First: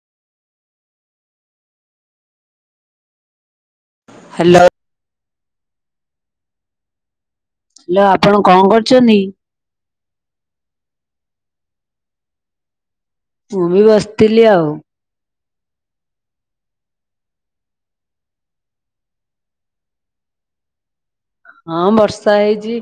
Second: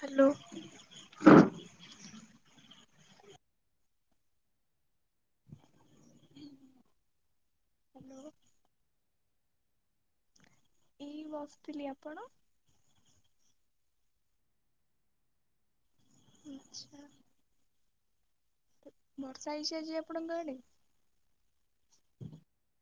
Hello. Hello. Hello ଆପଣ କଣ କରୁଛନ୍ତି? ଏଇ ବସିଥିଲି ଆପଣ। ମୁଁ ବି ବସିଥିଲି ଆଉ। ଆଚ୍ଛା। ବର୍ଷା ହେଇଛି ଆଜି ଆପଣଙ୍କ ଆଡେ? ହଁ ବର୍ଷା ହେଇଛି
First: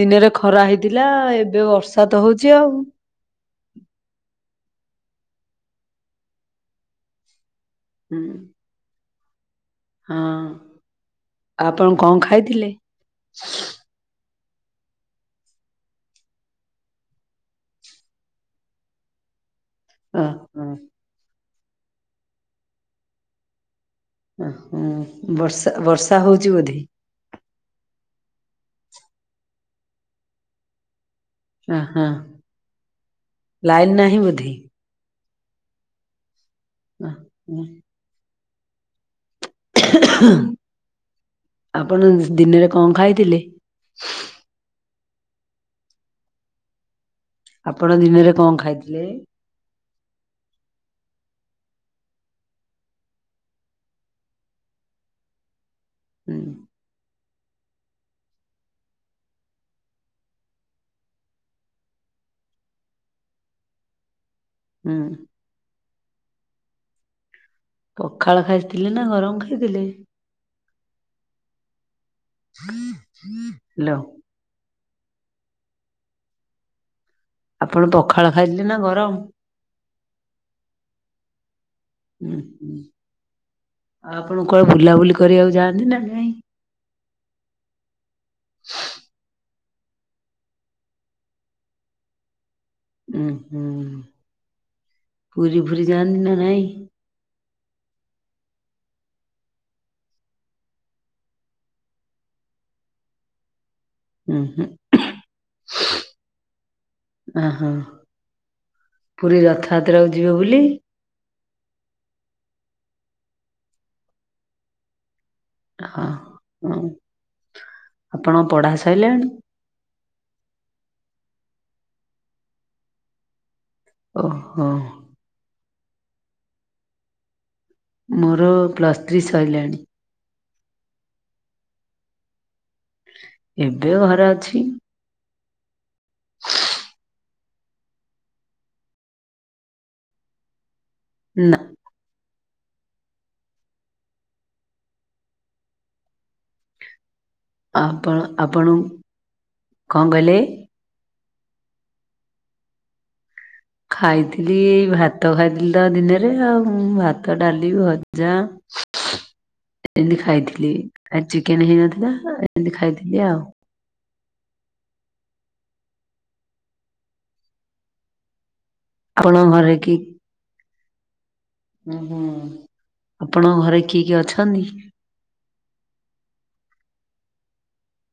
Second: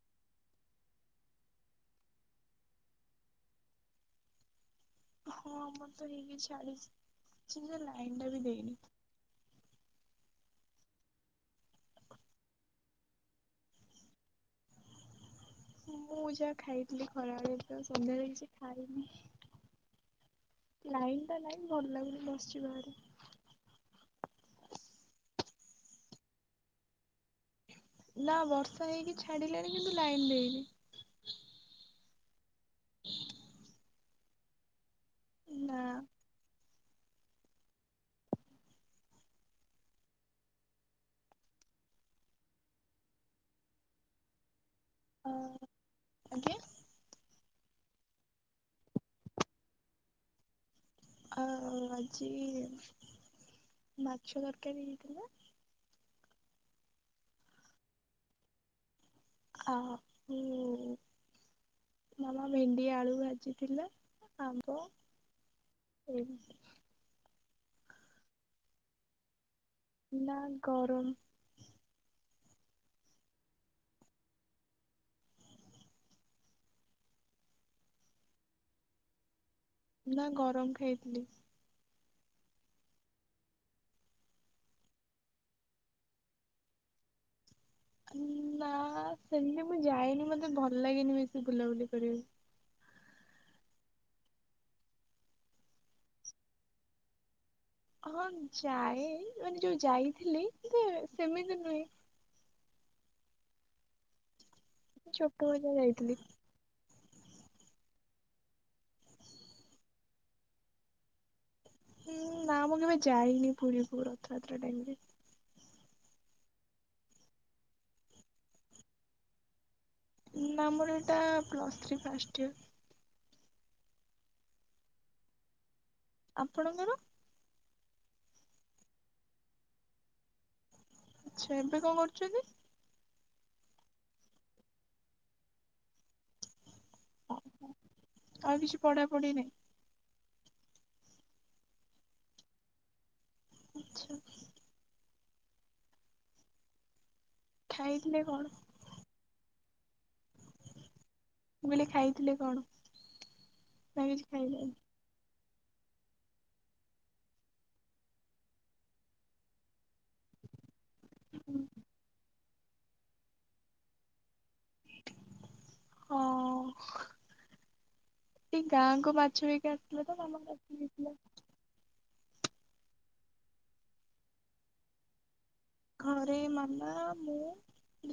ଦିନରେ ଖରା ହେଇଥିଲା ଏବେ ବର୍ଷା ତ ହଉଛି ଆଉ। ହଁ ଆମର ତ ହେଇକି ଛାଡ଼ିଛି ଯେ ଲାଇନ ଟା ବି ଦେଇନି। ହଁ ଆଉ ଆପଣ କଣ ଖାଇଥିଲେ? ମୁଁ ଯାହା ଖାଇଥିଲି ଖରାବେଳେ ତ ସନ୍ଧ୍ୟାାରେ କିଛି ଖାଇନି। ଓ। ଲାଇନ୍ ଟା ନାହିଁ ଭଲ ଲାଗୁନି ବସିଛି ବାହାରେ। ଓହୋ ବର୍ଷା ବର୍ଷା ହଉଚି ବୋଧେ? ନା ବର୍ଷା ହେଇକି ଛାଡ଼ିଲାଣି କିନ୍ତୁ ଲାଇନ୍ ଦେଇନି। ଓହୋ। ଲାଇନ ନାହିଁ ବୋଧେ? ନା। ହ ହୁଁ। [unintelligible] ଆପଣ ଦିନରେ କଣ ଖାଇଥିଲେ? ଓ ଆଜ୍ଞା। ଆପଣ ଦିନରେ କଣ ଖାଇଥିଲେ? ଆ ଆଜି ମାଛ ତରକାରୀ ହେଇଥିଲା। ହୁଁ। ଆ ହୁ ମାମା ଭେଣ୍ଡି ଆଳୁ ଭାଜିଥିଲା। ଆମ୍ବ ହୁଁ ସେମତି ପଖାଳ ଖାଇଥିଲେ ନା ଗରମ ଖାଇଥିଲେ? ନା ଗରମ? ହ୍ୟାଲୋ। ଆପଣ ପଖାଳ ଖାଇଥିଲେ ନା ଗରମ? ନା ଗରମ ଖାଇଥିଲି। ହୁଁ ହୁଁ ଆଉ ଆପଣ କୁଆଡେ ବୁଲାବୁଲି କରିବାକୁ ଯାଆନ୍ତି ନା ନାହିଁ। ନା ସେମିତି ମୁଁ ଯାଏନି ମତେ ଭଲ ଲାଗେନି ବେଶୀ ବୁଲାବୁଲି କରିବାକୁ। ଉ ହୁଁ ପୁରୀ ଫୁରି ଯାନ୍ତି ନା ନାଇଁ? ହଁ ଯାଏ ମାନେ ଯୋଉ ଯାଇଥିଲି କିନ୍ତୁ ସେମିତି ନୁହେଁ। ହୁଁ ହୁଁ ଛୋଟବେଳେ ଯାହା ଯାଇଥିଲି ଓ ହୋ। ପୁରୀ ରଥଯାତ୍ରାକୁୁ ଯିବେ ବୋଲି ହୁଁ ନା ମୁଁ କେବେ ଯାଇନି ପୁରୀକୁ ରଥଯାତ୍ରା ଟାଇମ ରେ। ହ ହ ଆପଣ ଙ୍କ ପଢା ସଇଲାଣି? ନ ମର ଏଟା ପ୍ଲସ୍ ଥ୍ରୀ ଫାଷ୍ଟ ୟର। ଓ ହଁ। ଆପଣଙ୍କର? ମୋର ପ୍ଲସ୍ ଥ୍ରୀ ସରିଲାଣି। ଆଚ୍ଛା ଏବେ କଣ କରୁଛନ୍ତି? ଏବେ ଘରେ ଅଛି। [inaudible] ଓ ଆଉ କିଛି ପଢା ପଢି ନାହିଁ? ନା ମିଛ ଆପଣ ଖାଇଥିଲେ କଣ? ଆପଣ ମୁଁ କଣ କହିଲେ? କଇଲି ଖାଇଥିଲେ କଣ? ନା କିଛି ଖାଇଥିଲି ଖାଇନାହାନ୍ତି ଭା ଭାତ ଖାଇଥିଲିତ ଦିନରେ ଆଉ ଭାତ ଡ଼ାଲି ଭଜା। ଏତିକି ଖାଇଥିଲି ଆଜି ଚିକେନ୍ ହେଇନଥିଲା ଏମିତି ଖାଇଥିଲି ଆଉ। ହଁ। ଏଇ ଗାଁକୁ ଆପଣଙ୍କ ମାଛ ଘରେ ବିକା ଆସିଥିଲାତ ମାମା ରଖିଦେଇଥିଲା। ଉ ହୁଁ ଆପଣଙ୍କ ଘରେ କିଏ କିଏ ଅଛନ୍ତି? ଘରେ ମାମା ମୁଁ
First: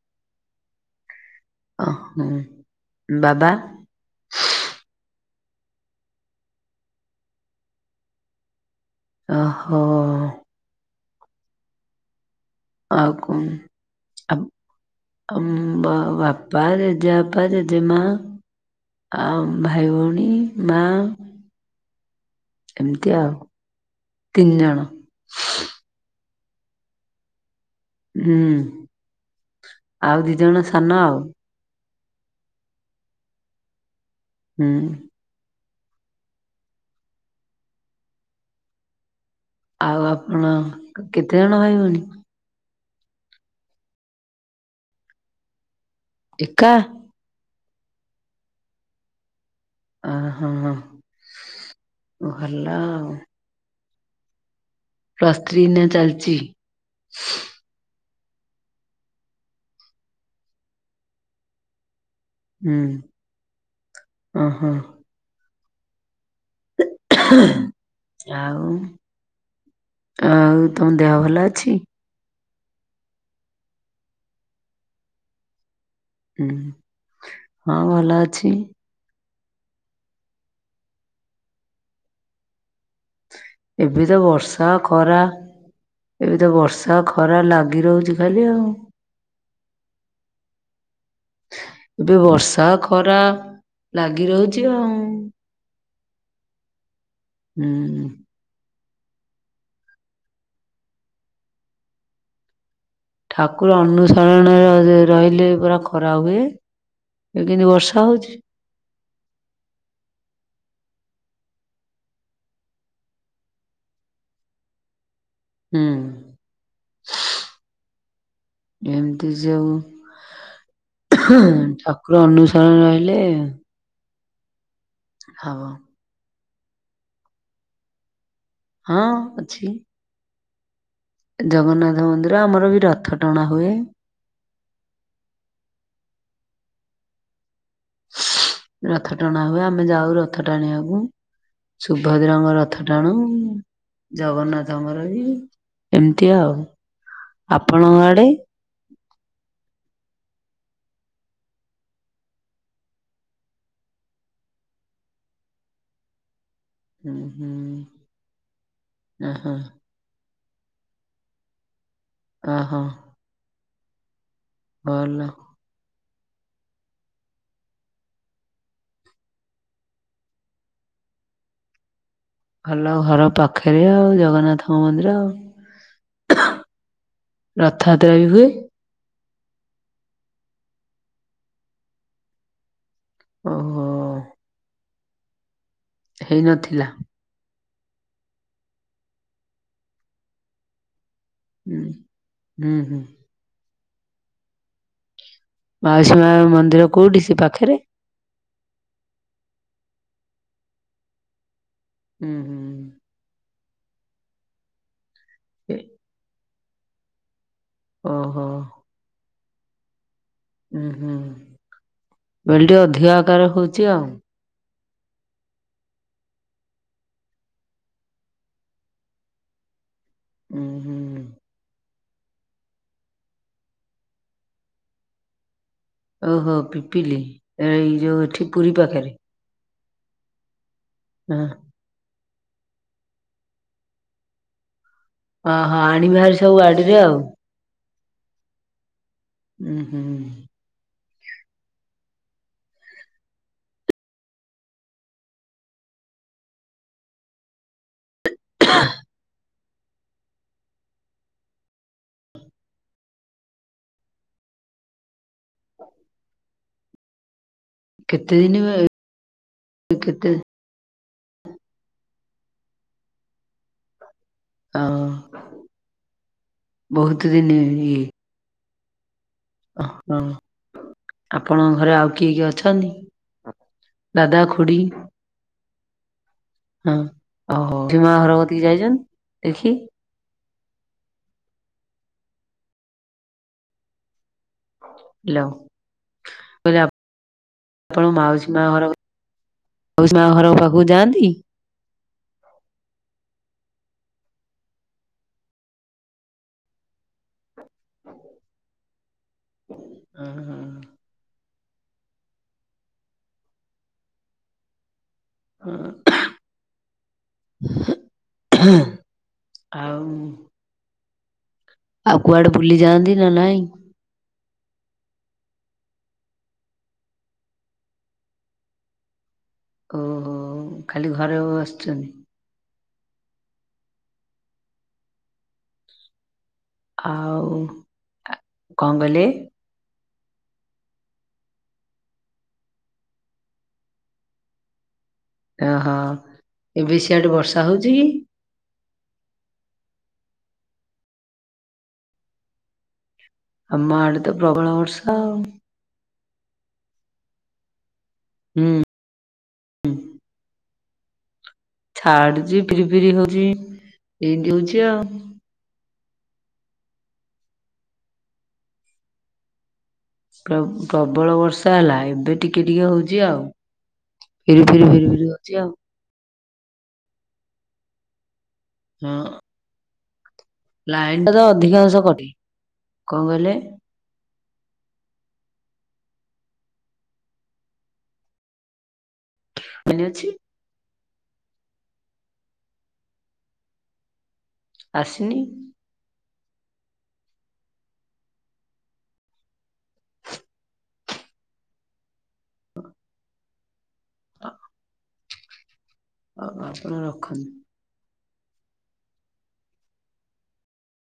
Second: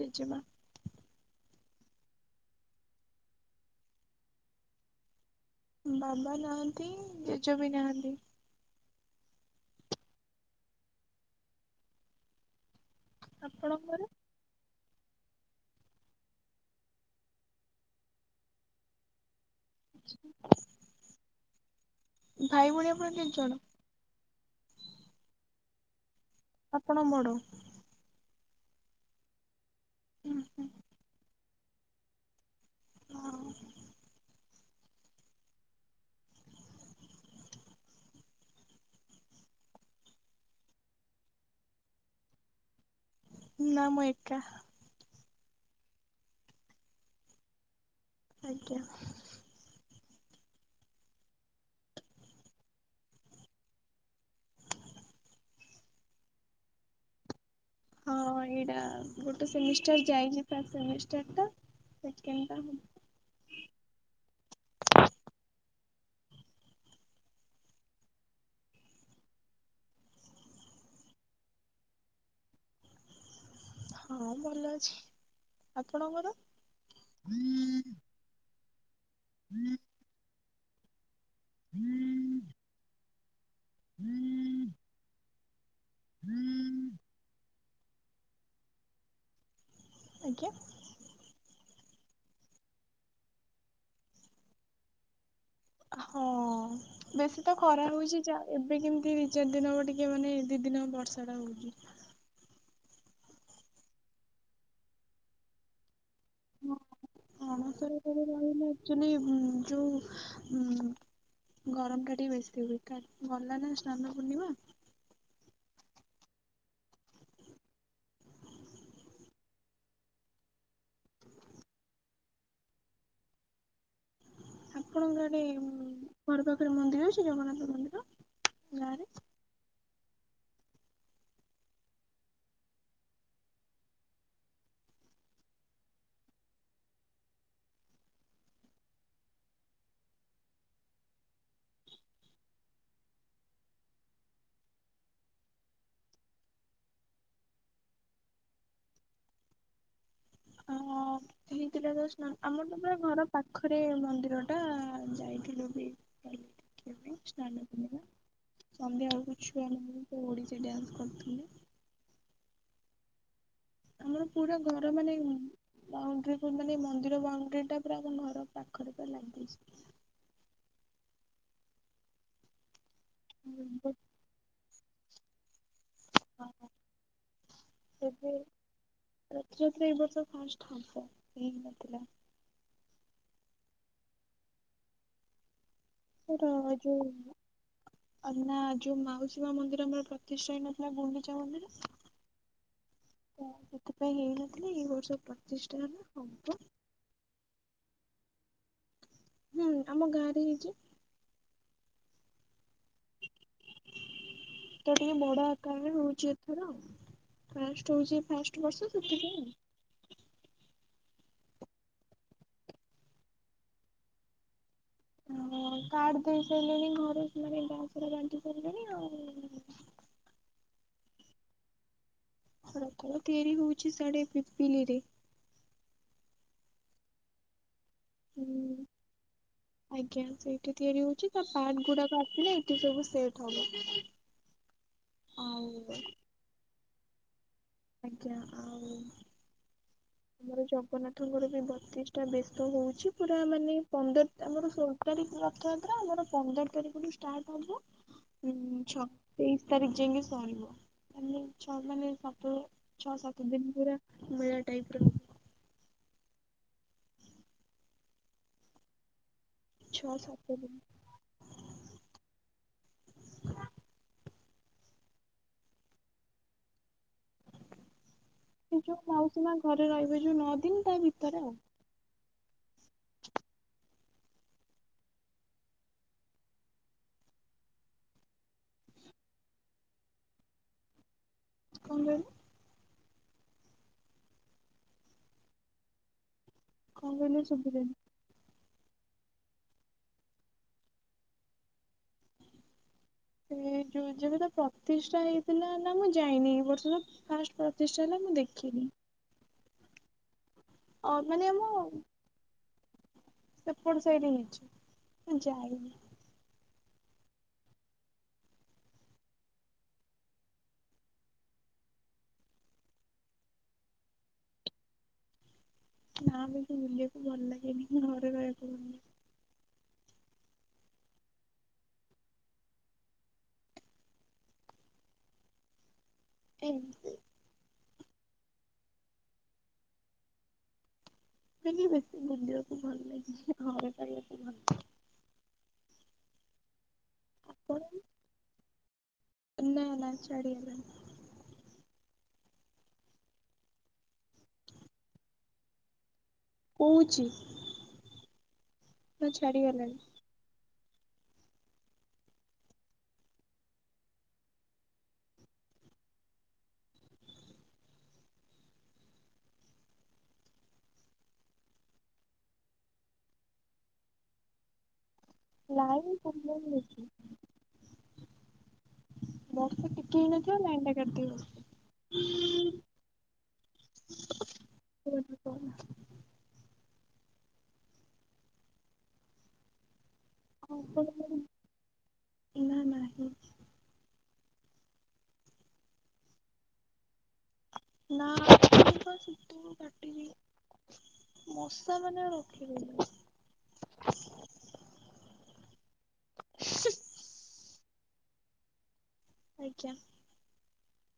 ଜେଜେମା। ଓ ହଁ ବାବା? ବାବା ନାହାନ୍ତି ଜେଜ ବି ନାହାନ୍ତି। ଓହୋ। ଆଉ କଣ ଆପଣଙ୍କର ଆ ଆ ବା ବାପା ଜେଜେବାପା ଜେଜେମା ଆଉ ଭାଇ ଭଉଣୀ ମା ଭାଇ ଭଉଣୀ ଆପଣ ଏମିତି କେତେ ଆଉ ଜଣ ତିନିଜଣ। ଆପଣ ବଡ଼? ହୁଁ ଆଉ ଦିଜଣ ସାନ ଆଉ। ଓହୋ। ହୁଁ। [inaudible] ଆଉ ଆପଣ କେତେଜଣ ଭାଇଭଉଣୀ? ନା ମୁଁ ଏକା। ଏକା? ଆଜ୍ଞା। ଓହୋ ଭଲ ଆଉ। [inaudible] ପ୍ଲସ୍ ଥ୍ରୀ ଏଇନା ଚାଲିଚି? ହଁ ଏଇଟା ଗୋଟେ ସେମିଷ୍ଟାର ଯାଇଚି ଫାଷ୍ଟ୍ ସେମିଷ୍ଟାର ଟା ସେଖେଣ୍ତେଟା ହୁଁ ଓହୋ। ଆଉ। ଆଉ ତମ ଦେହ ଭଲ ଅଛି? ହଁ ଭଲ ଅଛି ଆପଣଙ୍କର? ଲଅଛି [inaudible] [inaudible] ଏବେ ତ ବର୍ଷା ଖରା ଏବେ ତ ବର୍ଷା ତ ଖରା ଲାଗି ରହୁଚି ଖାଲି ଆଉ। ଆଜ୍ଞା। ଏବେ ବର୍ଷା ଖରା ଲାଗି ରହୁଚି ଆଉ। ହଁ ବେଶୀ ତ ଖରା ହୁଁ ହଉଚି ଯା ଏବେ କେମିତି ଦିଇ ଚାରି ଦିନ ହବ ଟିକେ ମାନେ ଦିଦିନ ବର୍ଷା ଟା ହଉଚି। ଠାକୁର ଅନୁସରଣ ର ରହିଲେ ପରା ଖରା ହୁଏ। ହଁ ଏ କେମତି ବର୍ଷା ହଉଚି। ଆକ୍ଚୁଲି ଉ ଯୋଉ ଉ ଗରମ ଟା ଟିକେ ବେଶୀ ହୁଏ କା ଗଲା ନା ସ୍ନାନ ପୂର୍ଣ୍ଣିମା। ହୁଁ। ଏମିତି ଯେଉ ଠାକୁର ଅନୁସରଣ ରେ ରହିଲେ। ଆପଣଙ୍କର ହବ। ଏଟି ଘର ପାଖରେ ମନ୍ଦିର ଅଛି ଜଗନ୍ନାଥ ମନ୍ଦିର? ହଁ ଗାଁରେ ଅଛି। ଜଗନ୍ନାଥ ମନ୍ଦିର ଆମର ବି ରଥ ଟଣା ହୁଏ। ରଥ ଟଣା ହୁଏ ଆମେ ଯାଉ ରଥ ଟାଣିବାକୁ। ସୁଭଦ୍ରାଙ୍କ ରଥ ଟାଣୁ। ଜଗନ୍ନାଥଙ୍କର ବି ଏମତି ଆଉ ଆପଣଙ୍କ ଆଡେ? ଅ ହେଇଥିଲା ତ ଆମର ତ ପୁରା ଘର ପାଖରେ ମନ୍ଦିର ଟା ଯାଇଥିଲୁ ବି। ଯାଇଥିଲୁ ଦେଖିବା ହୁଁ ପାଇଁ ହୁଁ ସ୍ନାନ ପୂର୍ଣ୍ଣିମା ସନ୍ଧ୍ୟା ବେଳକୁ ଓହୋ ଛୁଆଙ୍କୁ ଓଡ଼ିଶୀ ଡ୍ୟାନ୍ସ୍ କରୁଥିଲି। ଅ ହ ଆମର ପୁରା ଘର ମାନେ ଭଲ। ବାଉଣ୍ଡିଙ୍ଗ୍ ମାନେ ମନ୍ଦିର ବାଉଣ୍ଡ୍ରିଟା ପୁରା ଆମ ଘର ପାଖରେ ପାଲାଗିଚି। ଭଲ ଘର ପାଖରେ ଆଉ ଜଗନ୍ନାଥ ମନ୍ଦିର ଆଉ। ରଥଯାତ୍ରା ବି ହୁଏ? [unintelligible] ରଥ ରେ ଏବର୍ଷ ଫାଷ୍ଟ ହାପ ହେଇନଥିଲା। ଓହୋ। ର ହେଇନଥିଲା ଯୋଉ ନାଁ ଯୋଉ ମାଉସୀ ମା ମନ୍ଦିର ମଠ [unintelligible] ଗୁଣ୍ଡିଚା ମନ୍ଦିର। ହୁଁ ହୁଁ ହୁଁ। ହଁ ସେଥିପାଇଁ ହେଇନଥିଲି ଏଇ ବର୍ଷ ପା ମାଉସୀ ମା ମନ୍ଦିର କଉଁଠି ସେ ପାଖରେ? ହୁଁ ଆମ ଗାଁ ରେ ହେଇଚି। ଉ ହୁଁ। ତ ଟିକେ ବଡ ଆକାରରେ ରହୁଚି ଏଥର [unintelligible] ହୋଉଛି ଓହୋ ଫାଷ୍ଟ ବର୍ଷ ସେଥିପାଇଁ ଆଉ। ଉହୁଁ- ମୁଁ କହିଲି ଟିକିଏ ଅଧିକା ଆକାର ହଉଚି ଆଉ। ଆଉ କାର୍ଡ ଦେଇ ସାରିଲେଣି ଘରେ ସେମାନେ ଗାଁ ସାରା ବାଣ୍ଟି ସାରିଲେଣି ଆଉ। ଉ ହୁଁ। ରଥ ତିଆରି ହଉଚି ସିଆଡେ ପିପିଲି ରେ। ଓହୋ ପିପିଲି ଏ ଏଇ ଯୋଉ ଏଠି ହୁଁ ପୁରୀ ପାଖରେ। ଆଜ୍ଞା ସେଇଠି ତିଆରି ହଉଚି ହଁ ତା ପାଟ ଗୁଡାକ ଆସିଲେ ଏଠି ସବୁ ସେଟ୍ ହବ। ଅ ଆଉ ହ-ଆଣିବେ ହାରି ସବୁ ଗାଡିରେ ଆଉ। ଆଜ୍ଞା ଆଉ ଉ ହୁଁ। ଆମର ଜଗନ୍ନାଥଙ୍କର ବି ବତିଷ୍ଟ୍ ଟା ବେଶ ହଉଚି ପୁରା ମାନେ ପନ୍ଦର ଆମର ଷୋଳ ତାରିଖ ରଥଯାତ୍ରା ଆମର ପନ୍ଦର ତାରିଖରୁୁ ଷ୍ଟାର୍ଟ ହବ। ଉ ଛତେଇଶ୍ ତାରିଖ ଯାଇକି ସରିବ ମାନେ ଛଅ ମାନେ ସାତ ଛଅ ସାତ ଦିନ ପୁରା ମେଳା ଟାଇପ୍ ର କେତେ ଦିନି ହୁଏ? ଛଅ ସାତ ଦିନ। ହ ବହୁତ ଦିନ ଇଏ। ସେ ଯୋଉ ମାଉସୀ ମା ଘରେ ରହିବେ ଯୋଉ ନଅ ଦିନ ତା ଭିତରେ ଆଉ। ତମ ଘରେ ଆଉ କି କେ ଅଛନ୍ତି? ଦାଦାଖୁଡ଼ି ହଁ ଓହୋ ମା ଭରବତୀ ଯାଇଛନ୍ ଦେଖି କଣ କହିଲେ? ଲୋ କହିଲି ଆ କଣ କହିଲେ ଶୁଭିଲାନି? ତୋମେ ମାଉସୀ ମା ଘର, ମାଉସୀ ମା ଘର ପାଖକୁ ଯାଆନ୍ତି? ସେ ଯୋ ଯେବେ ତା ପ୍ରତିଷ୍ଠା ହେଇଥିଲା ହେଲା ମୁଁ ଯାଇନି। ଏ ବର୍ଷ ତ ଫାଷ୍ଟ ପ୍ରତିଷ୍ଟା ହେଲା ମୁଁ ଦେଖିନି। ଓହୋ। ଅ, ମାନେ ମୁଁ ସେପଟ ସାଇଟ୍ ହେଇଛି, ନା ଯାଇନି। ଆଉ ଆଉ କୁଆଡେ ବୁଲି ଯାଆନ୍ତି ନା ନାଇଁ? ନା ମୋତେ ବୁଲିବାକୁ ଭଲ ଲାଗେନି। ଘରେ ରହିବାକୁ ଭଲ। ଓହୋ! ଖାଲି ଘରେ ବସିଛନ୍ତି। ଲାଗେ। ଏମିତି ଆଉ ଆ, କଣ କହିଲେ? ସେମିତି ବେଶୀ ବୁଲିବାକୁ ଭଲ ଲାଗେ, ହେ ଘର ଟା ଇଏରେ ସବୁ ଭଲ। ଏ ହଁ, ଏବେ ସିଆଡେ ବର୍ଷା ହଉଚି କି? ଏ ନା ନା ଛାଡି ଗଲାଣି। ଆମ ଆଡେ ତ ପ୍ରବଳ ବର୍ଷ ଆଉ। କୋଉଛି। ହୁଁ। ହଁ ଛାଡି ଗଲାଣି। ଛାଡୁଚି, ଫିରି ଫିରି ହଉଛି, ଏମତି ହଉଛି ଆଉ। ପ୍ରବ ପ୍ରବଳ ବର୍ଷା ହେଲା ଏବେ ଟିକେ ଟିକେ ହଉଛି ଆଉ। ଫିରି ଫିରି ଫିରିି ହଉଚି ଆଉ। ନାଇ ପ୍ରବ୍ଲେମ୍ ଅଛି। ହଁ ବର୍ଷା ଟିକେ ହେଇନଥିବ ନାଇନ୍ ଟା ଲାଇନ କାଟିକି ତ ବସତେ। ଅଧିକାଂଶ କଟେ କଣ କହିଲେ ସେ ବାଟରେ କନା? ମନେ ଅଛି? [inaudible] ଏଇନା ନାହିଁ। ଆସିନି? ନା [inaudible] ପା ସିତୁ କାଟିିବି। ମଶା ମାନେ ଆଉ ରଖିଇ ଦଉନାହାନ୍ତି। ଓହୋ, ଆପଣ ରଖନ୍। ଆଜ୍ଞା।